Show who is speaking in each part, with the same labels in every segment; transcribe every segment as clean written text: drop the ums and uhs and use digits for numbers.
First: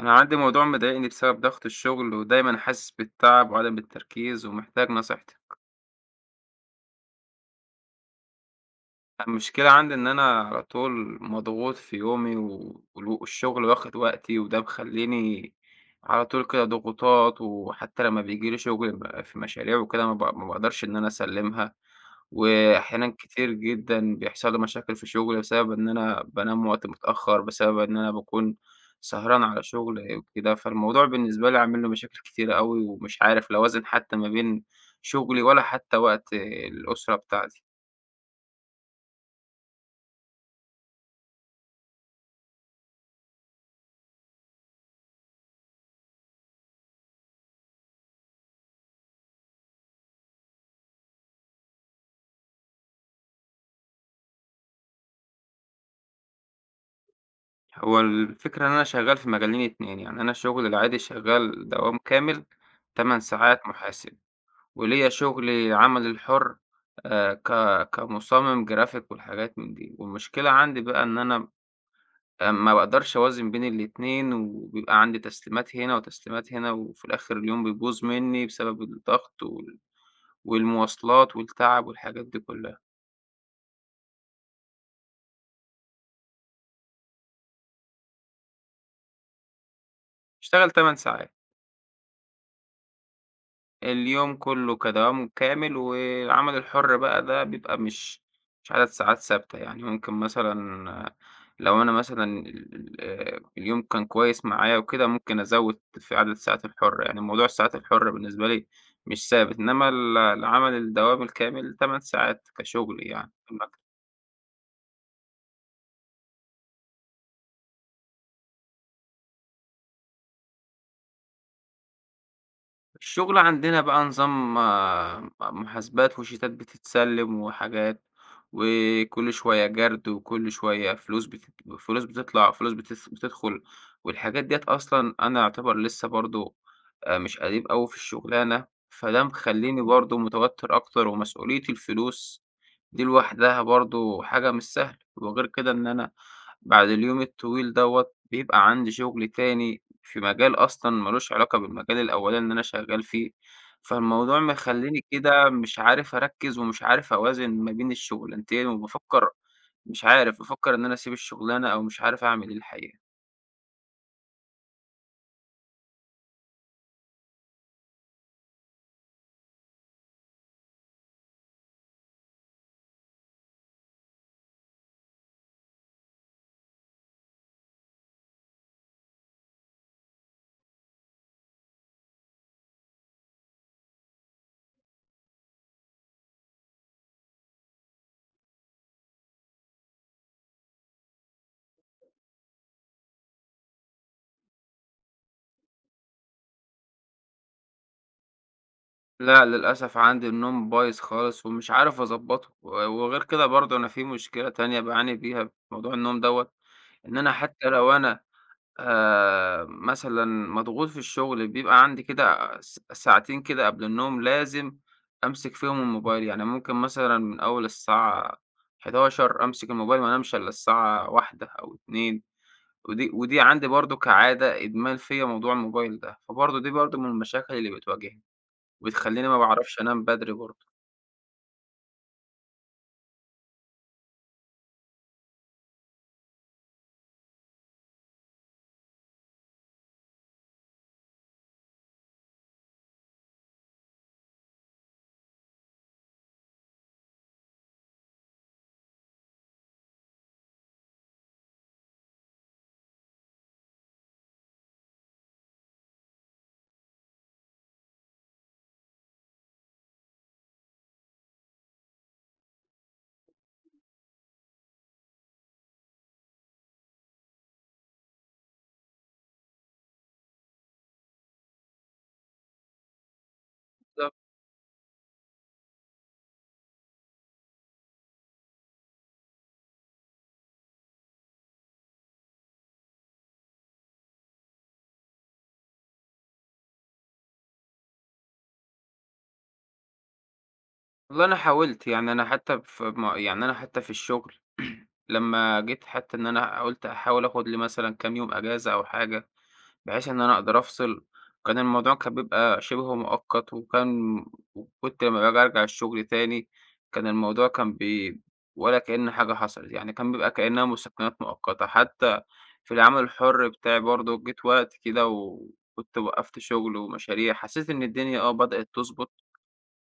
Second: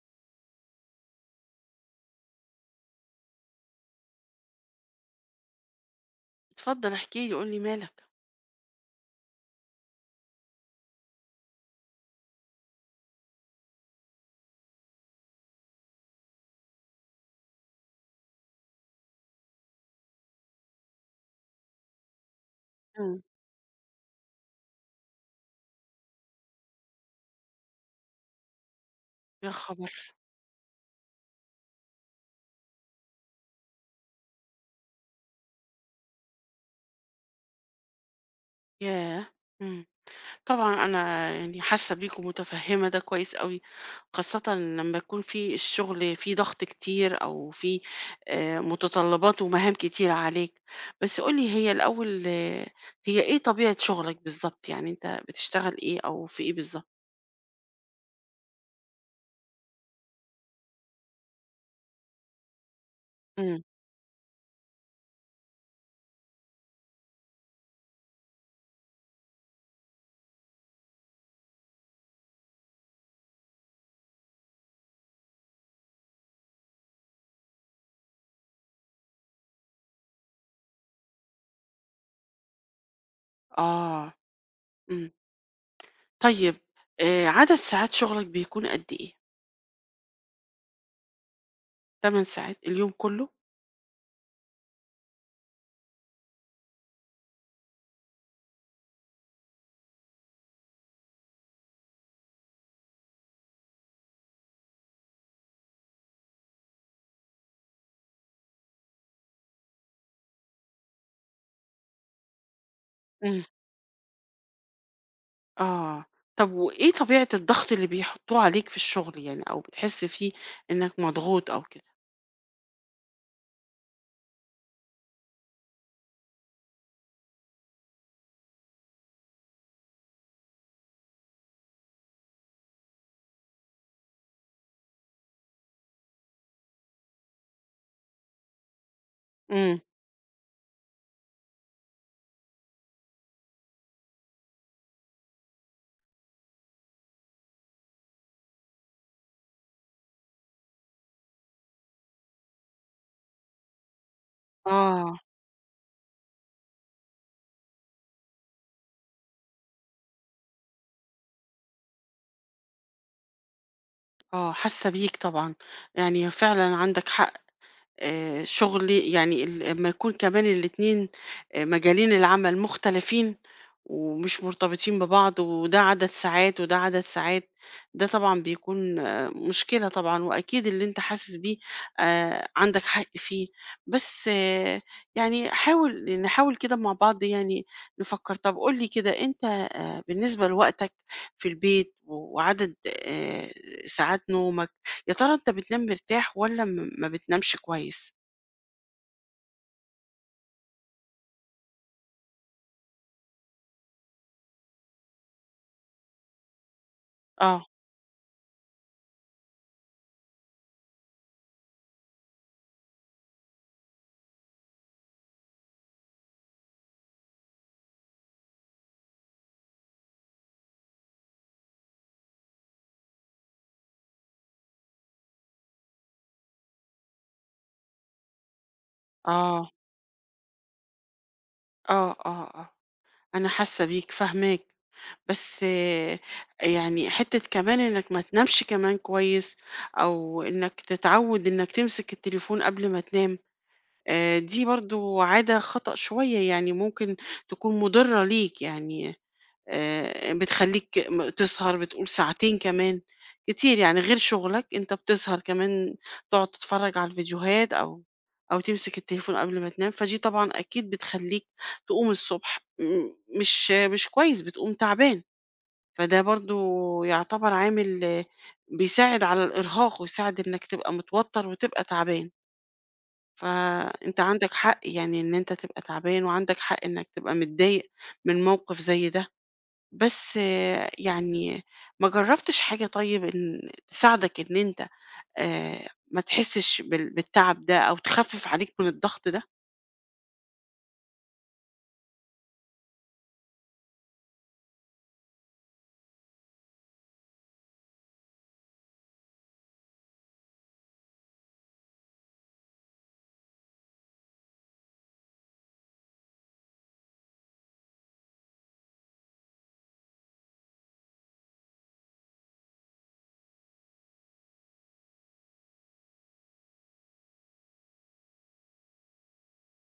Speaker 1: أنا عندي موضوع مضايقني بسبب ضغط الشغل ودايما حاسس بالتعب وعدم التركيز ومحتاج نصيحتك.
Speaker 2: اتفضل احكِ لي، قُل لي مالك؟
Speaker 1: المشكلة عندي إن أنا على طول مضغوط في يومي والشغل واخد وقتي وده مخليني على طول كده ضغوطات، وحتى لما بيجيلي شغل في مشاريع وكده ما بقدرش إن أنا أسلمها، وأحيانا
Speaker 2: إمم.
Speaker 1: كتير جدا بيحصل لي مشاكل في شغلي بسبب إن أنا بنام وقت متأخر، بسبب إن أنا بكون سهران
Speaker 2: يا
Speaker 1: على
Speaker 2: خبر!
Speaker 1: شغل وكده. فالموضوع بالنسبة لي عامل له مشاكل كتير قوي، ومش عارف لو أوازن حتى ما بين شغلي ولا حتى وقت الأسرة بتاعتي.
Speaker 2: ياه! إمم. طبعًا أنا يعني حاسة بيك ومتفهمة ده كويس أوي، خاصةً لمّا يكون في الشغل فيه ضغط كتير أو فيه متطلبات ومهام كتيرة عليك، بس قُل لي هي الأول آه، هي إيه طبيعة شغلك بالضبط؟ يعني أنت بتشتغل إيه أو في إيه بالضبط؟
Speaker 1: هو الفكرة إن أنا شغّال في مجالين اتنين، يعني أنا شغلي العادي شغّال دوام كامل 8
Speaker 2: إمم.
Speaker 1: ساعات محاسب، وليّا شغلي العمل الحُر ك كمُصمم جرافيك والحاجات من دي. والمشكلة عندي بقى إن أنا ما باقدرش أوازن بين الاتنين، وبيبقى عندي تسليمات هنا وتسليمات هنا، وفي الآخر اليوم بيبوظ منّي بسبب الضغط والمواصلات والتعب والحاجات دي كلّها.
Speaker 2: آه، إمم. طيب عدد ساعات شغلك بيكون قد إيه؟
Speaker 1: باشتغل 8 ساعات.
Speaker 2: 8 ساعات اليوم كله؟
Speaker 1: اليوم كلّه كدوام كامل، والعمل الحُر بقى ده بيبقى مش عدد ساعات ثابتة، يعني ممكن مثلًا آه، لو أنا مثلًا ال ال اليوم كان كويس معايا وكده، ممكن أزوّد في عدد الساعات الحُرة. يعني موضوع الساعات الحُرة بالنسبة لي مش ثابت، إنّما العمل الدوام الكامل 8 ساعات كشُغل يعني في المكتب.
Speaker 2: آه، طب وإيه طبيعة الضغط اللي بيحطوه عليك في الشغل يعني، أو بتحس فيه إنك مضغوط أو كده؟
Speaker 1: الشغل عندنا بقى نظام آه، محاسبات وشيتات بتتسلم وحاجات، وكل شوية جرد وكل شوية فلوس بتطلع وفلوس بتس بتدخل، والحاجات ديّة أصلًا أنا أعتبر لسه برضه مش قديم أوي في الشغلانة، فده
Speaker 2: إمم.
Speaker 1: مخلّيني برضه متوتر أكتر، ومسؤولية الفلوس دي لوحدها برضه حاجة مش سهلة. وغير كده إن أنا بعد اليوم الطويل دوّة بيبقى عندي شغل تاني في مجال أصلًا ما لوش علاقة بالمجال الأولاني اللي أنا شغال فيه، فالموضوع مخلّيني
Speaker 2: آه،
Speaker 1: كده مش عارف أركّز ومش عارف أوازن ما بين الشغلانتين، وبافكّر مش عارف، بافكّر إن أنا أسيب الشغلانة، أو مش عارف أعمل إيه الحقيقة.
Speaker 2: حاسة بيك طبعًا، يعني فعلًا عندك حق. شغلي يعني ال أمّا يكون كمان الاتنين مجالين العمل مختلفين، ومش مرتبطين ببعض، وده عدد ساعات وده عدد ساعات، ده طبعًا بيكون آه، مشكلة طبعًا، وأكيد اللي أنت حاسس بيه عندك حق فيه، بس آه، يعني نحاول كده مع بعض يعني نفكّر. طَب قُل لي كده أنت بالنسبة لوقتك في البيت و- وعدد آآ ساعات نومك يا ترى أنت بتنام مرتاح والّا ما بتنامش كويس؟
Speaker 1: لأ، للأسف عندي النوم بايظ خالص ومش عارف أضبّطه، وغير كده برضه أنا في مشكلة تانية باعاني بيها في موضوع النوم دوّة، إن أنا
Speaker 2: آه،
Speaker 1: حتى لو أنا مثلًا مضغوط في الشغل، بيبقى عندي كده ساعتين كده قبل النوم لازم أمسك فيهم الموبايل، يعني ممكن مثلًا من أول الساعة 11:00 أمسك الموبايل، ما انامش إلا الساعة 13:00 أو 14:00. ودي عندي برضه كعادة إدمان فيّا موضوع الموبايل ده، فبرضه دي برضه من المشاكل اللي بتواجهني، وبتخلّيني ما
Speaker 2: آه،
Speaker 1: باعرفش أنام بدري برضه.
Speaker 2: آه، آه، آه، أنا حاسة بيك، فاهماك، بس آه، يعني حتّة كمان إنّك ما تنامش كمان كويس أو إنّك تتعوّد إنّك تمسك التليفون قبل ما تنام، دي برضه عادة خطأ شوية، يعني ممكن تكون مُضرّة ليك يعني بتخلّيك تسهر بتقول ساعتين كمان، كتير يعني غير شغلك أنت بتسهر كمان تقعد تتفرّج على الفيديوهات أو أو تمسك التليفون قبل ما تنام، فدي طبعًا أكيد بتخلّيك تقوم الصبح مش مش كويس، بتقوم تعبان، فده برضه يعتبر عامل آه، بيساعد على الإرهاق ويساعد إنك تبقى متوتّر وتبقى تعبان،
Speaker 1: بالضبط.
Speaker 2: فأنت عندك حق يعني إن أنت تبقى تعبان وعندك حق إنك تبقى متضايق من موقف زي ده. بس آه، يعني ما جرّبتش حاجة طيب إن تساعدك إن أنت ما تحسّش بالتعب ده أو تخفِّف عليك من الضغط ده؟
Speaker 1: والله أنا حاولت، يعني أنا حتى في م يعني أنا حتى في الشغل لمّا جيت، حتى إن أنا قُلت هاحاول آخُد لي مثلًا كام يوم أجازة أو حاجة، بحيث إن أنا أقدر أفصل، كان الموضوع كان بيبقى شِبه مؤقت، وكنت لمّا باجي أرجع الشغل تاني، كان الموضوع كان بي ولا كأن حاجة حصلت، يعني كان بيبقى كأنها مُسكّنات مؤقتة. حتى في العمل الحُر بتاعي برضه جيت وقت كده وكنت وقّفت شغل ومشاريع، حسيت إن الدنيا آه بدأت تضبط،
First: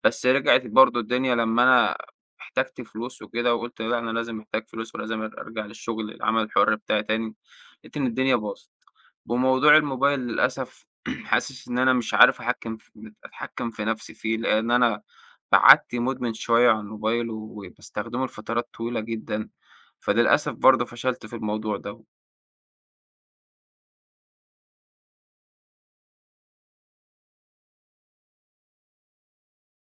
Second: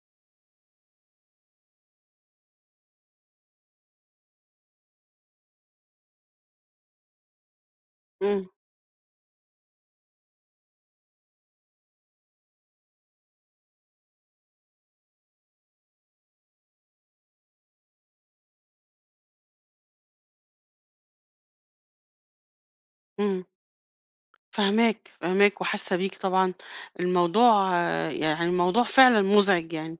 Speaker 1: بس رجعت برضه الدنيا لمّا أنا احتجت فلوس وكده، وقُلت لأ أنا لازم محتاج فلوس، ولازم أرجع للشغل العمل الحُر بتاعي تاني، لقيت إن الدنيا
Speaker 2: إمم،
Speaker 1: باظت. وموضوع الموبايل للأسف حاسس إن أنا مش عارف أحكّم ف أتحكّم في نَفْسي فيه، لإن أنا بعدت مُدمن شوية عن الموبايل وباستخدمه لفترات طويلة جدًا، فللأسف برضه فشلت في الموضوع ده.
Speaker 2: إمم. فاهماك، فاهماك وحاسة بيك طبعًا، الموضوع آه، يعني الموضوع فعلًا مُزعج يعني.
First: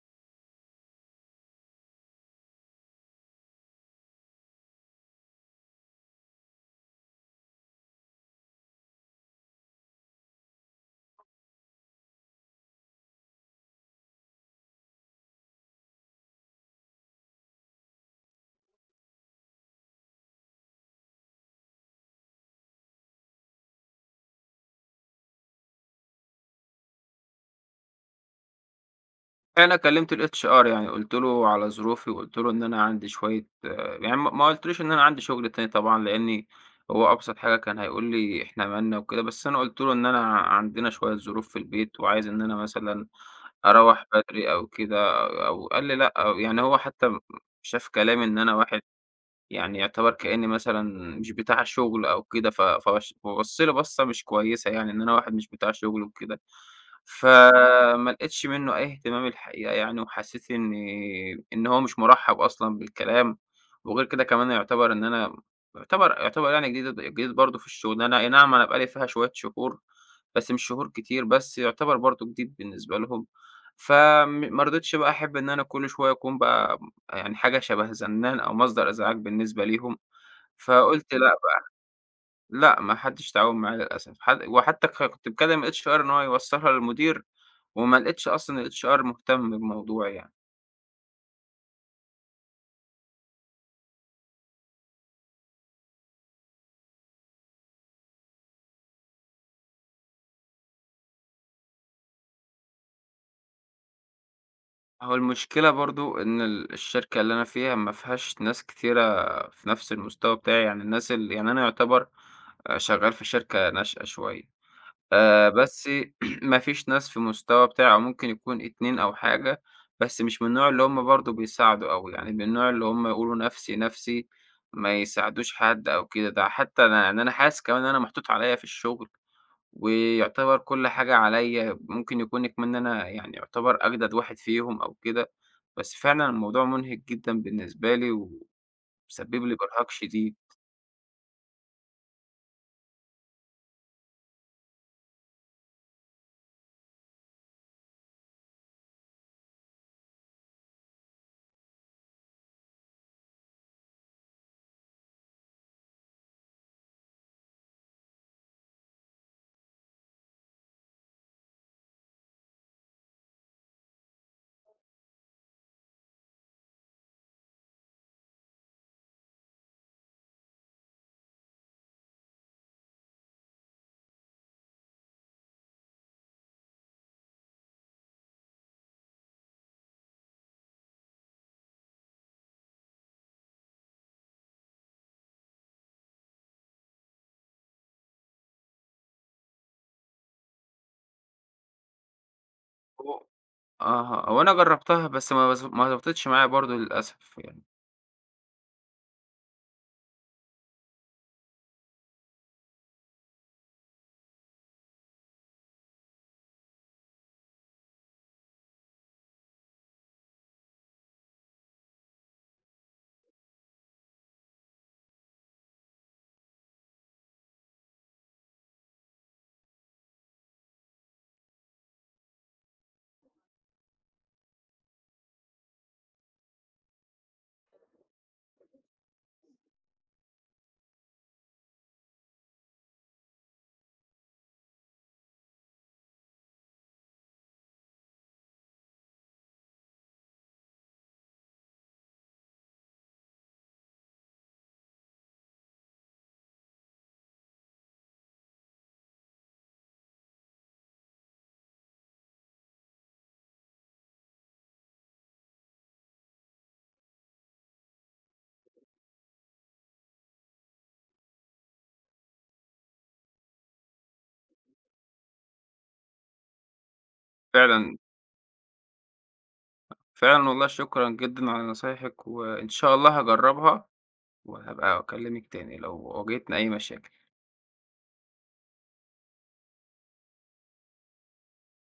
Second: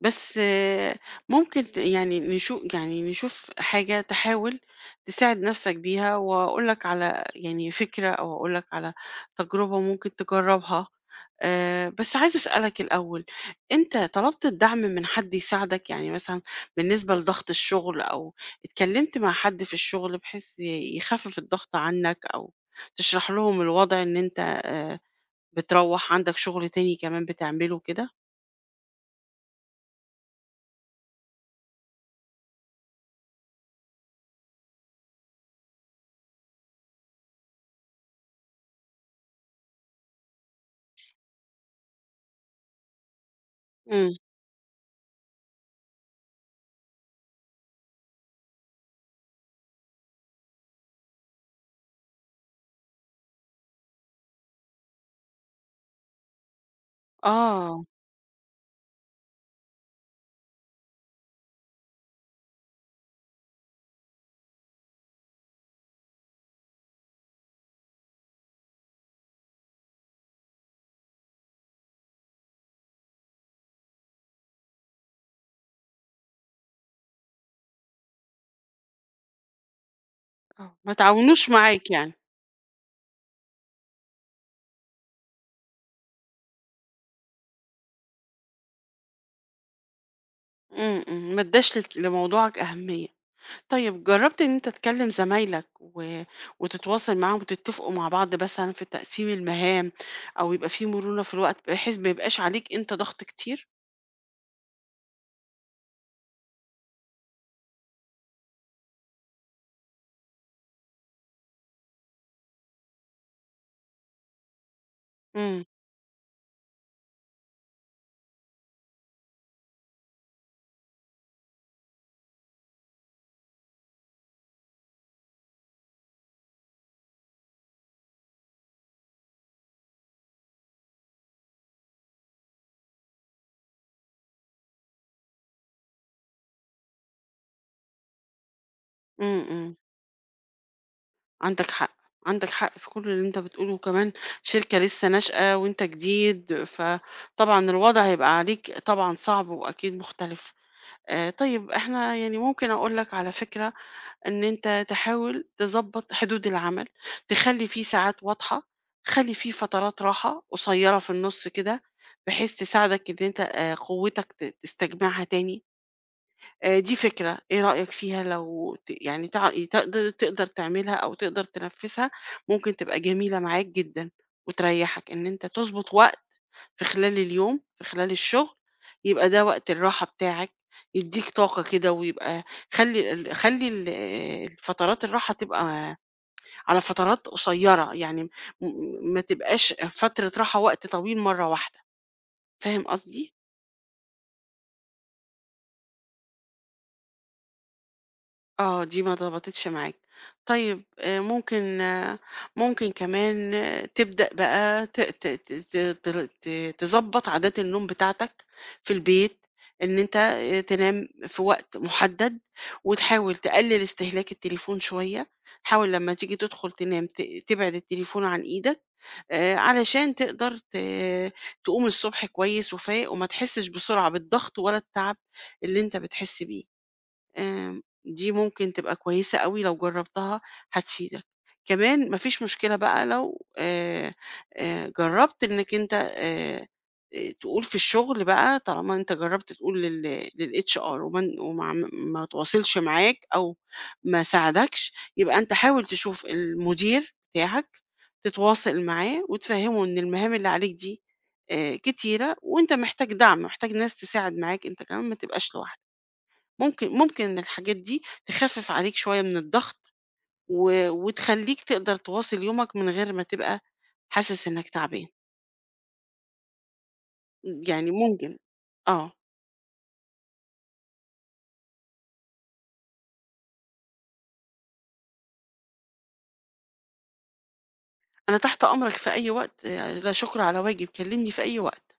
Speaker 2: بس آه، ممكن يعني نشوف حاجة تحاول تساعد نفسك بيها وأقول لك على يعني فكرة أو أقول لك على تجربة ممكن تجربها آه، بس عايزة أسألك الأول أنت طلبت الدعم من حد يساعدك يعني مثلا بالنسبة لضغط الشغل أو اتكلمت مع حد في الشغل بحيث يخفف الضغط عنك أو تشرح لهم الوضع إن أنت آه، بتروح عندك شغل تاني كمان بتعمله كده؟
Speaker 1: أنا كلّمت الHR يعني قُلت له على ظروفي، وقُلت له إن أنا عندي شوية آه، يعني ما قُلتلوش إن أنا عندي شغل تاني طبعًا، لإني هو أبسط حاجة كان هيقول لي إحنا مالنا وكده. بس أنا قُلت له إن أنا عندنا شوية ظروف في البيت، وعايز إن أنا مثلًا أروّح
Speaker 2: امم
Speaker 1: بدري أو كده أو قال لي: "لأ." أو يعني هو حتى شاف كلامي إن أنا واحد يعني يعتبر كإني مثلًا مش بتاع شغل أو كده، ف فبش فبَص لي بصّة مش كويسة يعني، إن أنا واحد مش بتاع شغل وكده،
Speaker 2: آه،
Speaker 1: فما لقيتش منّه أي اهتمام الحقيقة يعني، وحسّيت إني إن هو مش مُرحّب أصلًا بالكلام. وغير كده كمان يعتبر إن أنا يعتبر يعني جديد برضه في الشغلانة، أي نعم أنا بقى لي فيها شوية شهور، بس مش شهور كتير، بس يعتبر برضه جديد بالنسبة لهم، ما رضيتش بقى أحب إن أنا كل شوية أكون يعني حاجة شبه زنان أو مصدر إزعاج بالنسبة ليهم،
Speaker 2: آه، ما
Speaker 1: فقُلت لأ
Speaker 2: تعاونوش
Speaker 1: بقى.
Speaker 2: معاك يعني،
Speaker 1: لأ، ما حدّش تعاون معايا للأسف، حد وحتى ك كنت باكلّم الHR إن هو يوصّلها للمدير، وما لقيتش أصلًا الHR مهتم بموضوعي يعني.
Speaker 2: إمم، إمم، ما ادّاش لموضوعك أهمية. طيب جرّبت إن أنت تكلّم زمايلك و وتتواصل معاهم وتتفقوا مع بعض مثلًا في تقسيم المهام أو يبقى في مرونة في الوقت بحيث ما يبقاش عليك أنت ضغط كتير؟
Speaker 1: هو المشكلة برضه إن الشركة اللي أنا فيها ما فيهاش ناس كتيرة في نَفْس المستوى بتاعي، يعني الناس ال يعني أنا يُعتبر شغّال في شركة ناشئة شوية.
Speaker 2: إمم،
Speaker 1: بس ما فيش ناس في مستوى بتاعه، ممكن يكون 2 أو حاجة، بس مش من النوع اللي هم برضه بيساعدوا أوي، يعني من النوع اللي هم يقولوا نَفْسي، نَفْسي، ما يساعدوش حد أو كده. ده حتّى أنا يعني أنا حاسس كمان إن أنا محطوط عليّا في الشغل، ويعتبر كل حاجة عليّا، ممكن يكون كمان إن أنا يعني يعتبر أجدد واحد فيهم أو كده، بس فعلًا الموضوع مُنهِك جدًا بالنسبة لي، ومسبب
Speaker 2: إمم،
Speaker 1: لي
Speaker 2: إمم،
Speaker 1: إرهاق شديد.
Speaker 2: عندك حق، عندك حق في كل اللي أنت بتقوله وكمان شركة لسه ناشئة وأنت جديد، فطبعًا الوضع هيبقى عليك طبعًا صعب وأكيد مختلف. طيب إحنا يعني ممكن أقول لك على فكرة إن أنت تحاول تضبّط حدود العمل، تخلّي في ساعات واضحة، خلّي في فترات راحة قصيّرة في النُص كده، بحيث تساعدك إن أنت قوتك تستجمعها تاني. دي فكرة، إيه رأيك فيها لو ت يعني تع تقد تقدر تعملها أو تقدر تنفّذها، ممكن تبقى جميلة معاك جدًا وتريّحك، إن أنت تضبط وقت في خلال اليوم، في خلال الشغل، يبقى ده وقت الراحة بتاعك، يدّيك طاقة كده ويبقى خلّي ال خلّي ال الفترات الراحة تبقى على فترات قصيّرة، يعني ما تبقاش فترة راحة وقت طويل مرّة واحدة، فاهم
Speaker 1: هو
Speaker 2: قصدي؟
Speaker 1: آه، هو أنا جرّبتها بس ما ضبطتش معايا برضه للأسف يعني.
Speaker 2: آه، دي ما ضبطتش معاك. طيب ممكن آه، ممكن كمان آه، تبدأ بقى ت ت ت ت تر ت تضبّط عادات النوم بتاعتك في البيت، إن أنت تنام في وقت محدد، وتحاول تقلل استهلاك التليفون شوية، حاول لمّا تيجي تدخل تنام تبعد التليفون عن إيدك، علشان تقدر تقوم الصبح كويس وفايق، وما تحسش بسرعة بالضغط ولا التعب اللي أنت بتحس بيه. آمم، دي ممكن تبقى كويسة أوي لو جرّبتها هتفيدك. كمان ما فيش مشكلة بقى لو جرّبت إنك أنت تقول في الشغل بقى طالما أنت جرّبت تقول للHR وما ما تواصلش معاك أو ما ساعدكش، يبقى أنت حاول تشوف المدير بتاعك، تتواصل معاه وتفهّمه إن المهام اللي عليك دي كتيرة وأنت محتاج دعم، محتاج ناس تساعد معاك، أنت كمان ما تبقاش لوحدك. ممكن إن الحاجات دي تخفف عليك شوية من الضغط وتخليك تقدر تواصل يومك من غير ما تبقى حاسس إنك تعبان يعني
Speaker 1: فعلًا،
Speaker 2: ممكن آه.
Speaker 1: فعلًا والله شكرًا جدًا على نصايحِك، وإن شاء الله هاجرّبها، وهابقى أكلّمِك تاني لو واجهتني أي مشاكل.
Speaker 2: أنا تحت أمرك في أي وقت آه، لا شكر على واجب كلمني في أي وقت